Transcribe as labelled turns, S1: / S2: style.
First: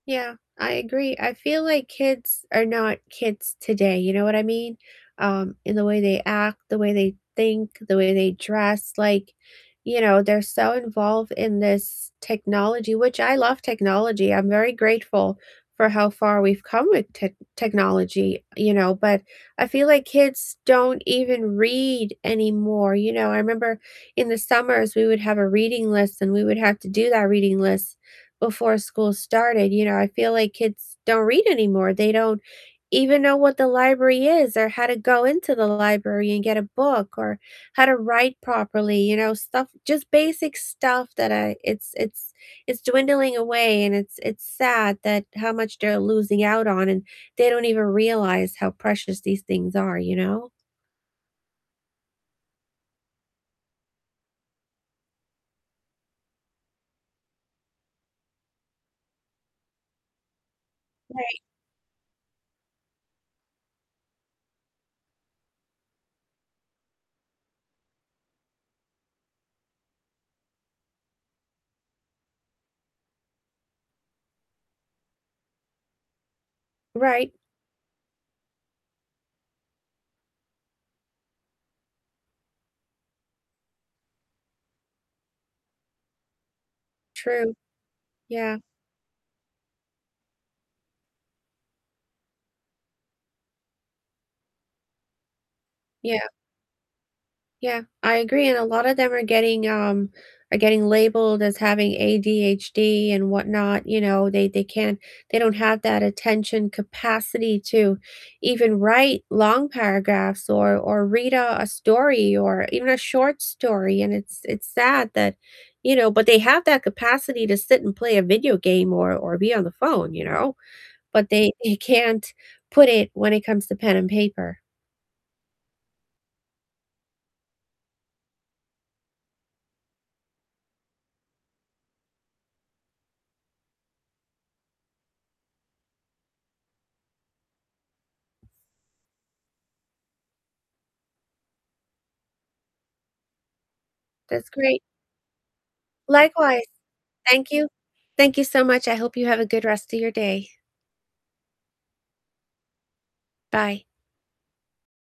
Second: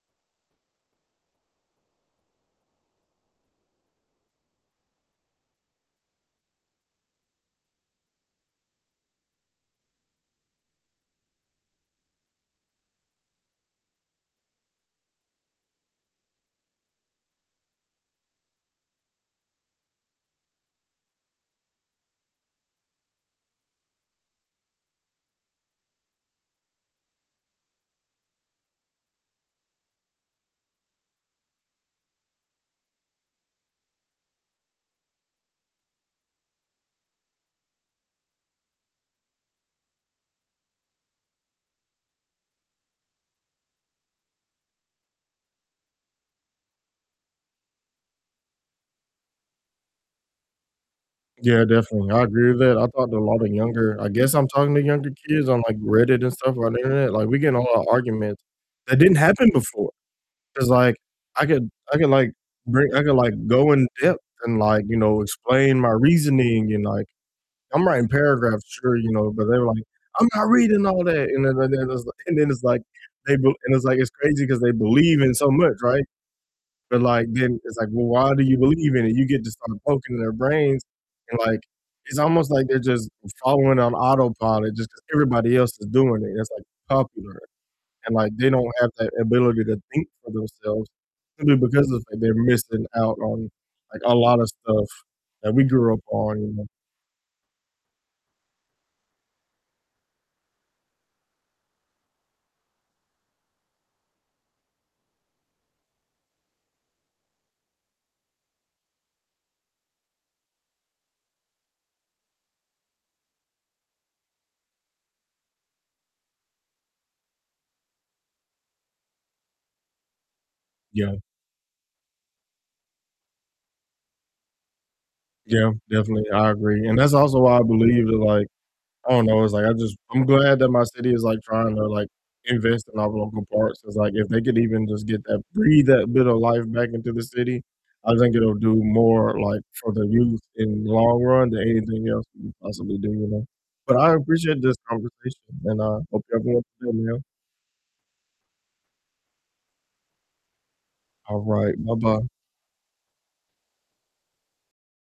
S1: Yeah, I agree I feel like kids are not kids today, you know what I mean, um, in the way they act, the way they think, the way they dress, like, you know, they're so, involved in this technology which I love technology, I'm very grateful for how far we've come with tech technology, you know, but I feel like kids don't even read anymore, you know, I remember in the summers we would have a reading list, and we would have to do that reading list before school started, you know, I feel like kids don't read anymore, they don't even know what the library is or how to go into the library and get a book or how to write properly, you know, stuff just basic stuff that I it's it's it's dwindling away, and it's it's sad that how much they're losing out on, and they don't even realize how precious these things are, you know?
S2: Yeah, definitely I agree with that, I talk to a lot of younger I guess I'm talking to younger kids on, like, Reddit and stuff on the internet, like, we get in a lot of arguments that didn't happen before, 'cause like
S1: Right.
S2: I could I could, like, bring I could, like, go in depth and like, you know, explain my reasoning and, like, I'm writing paragraphs sure, you know, but they're like, "I'm not reading all that," and then then it's, like and then it's like they b and it's, like, it's crazy 'cause they believe in so much, right, but, like,
S1: Right.
S2: then it's like, "Well, why do you believe in it?" You get to start poking their brains and, like, it's almost like they're just following on autopilot just 'cause everybody else is doing it's, like, popular
S1: True,
S2: and, like, they
S1: yeah.
S2: don't have that ability to think for themselves simply because of the fact they're missing out on, like, a lotta stuff that we grew up
S1: Yeah.
S2: on, you know?
S1: Yeah, I agree, and a lotta them are getting, um, are getting labeled as having ADHD and whatnot, you know, they they can't they don't have that attention capacity to even write long paragraphs or or read a a story or even a short story, and it's it's sad that you know, but they have that capacity to sit and play a video game or or be on the phone, you know,
S2: Yeah.
S1: but they they can't put it when it comes to pen and paper.
S2: Yeah, definitely, I agree, and that's also why I believe that, like, I don't know, it's, like, I just I'm glad that my city is, like, tryna, to like, invest in our local parks, it's, like, if they could even just get that breathe that bit of life back into the city, I think it'll do more, like, for the youth in the long run than anything else we could possibly do, you know? But I
S1: That's
S2: appreciate this
S1: great.
S2: conversation, and I hope you have a wonderful
S1: Likewise,
S2: day, man.
S1: thank you thank you so much, I hope you have a good rest of your day.
S2: All right, bye-bye.
S1: Bye.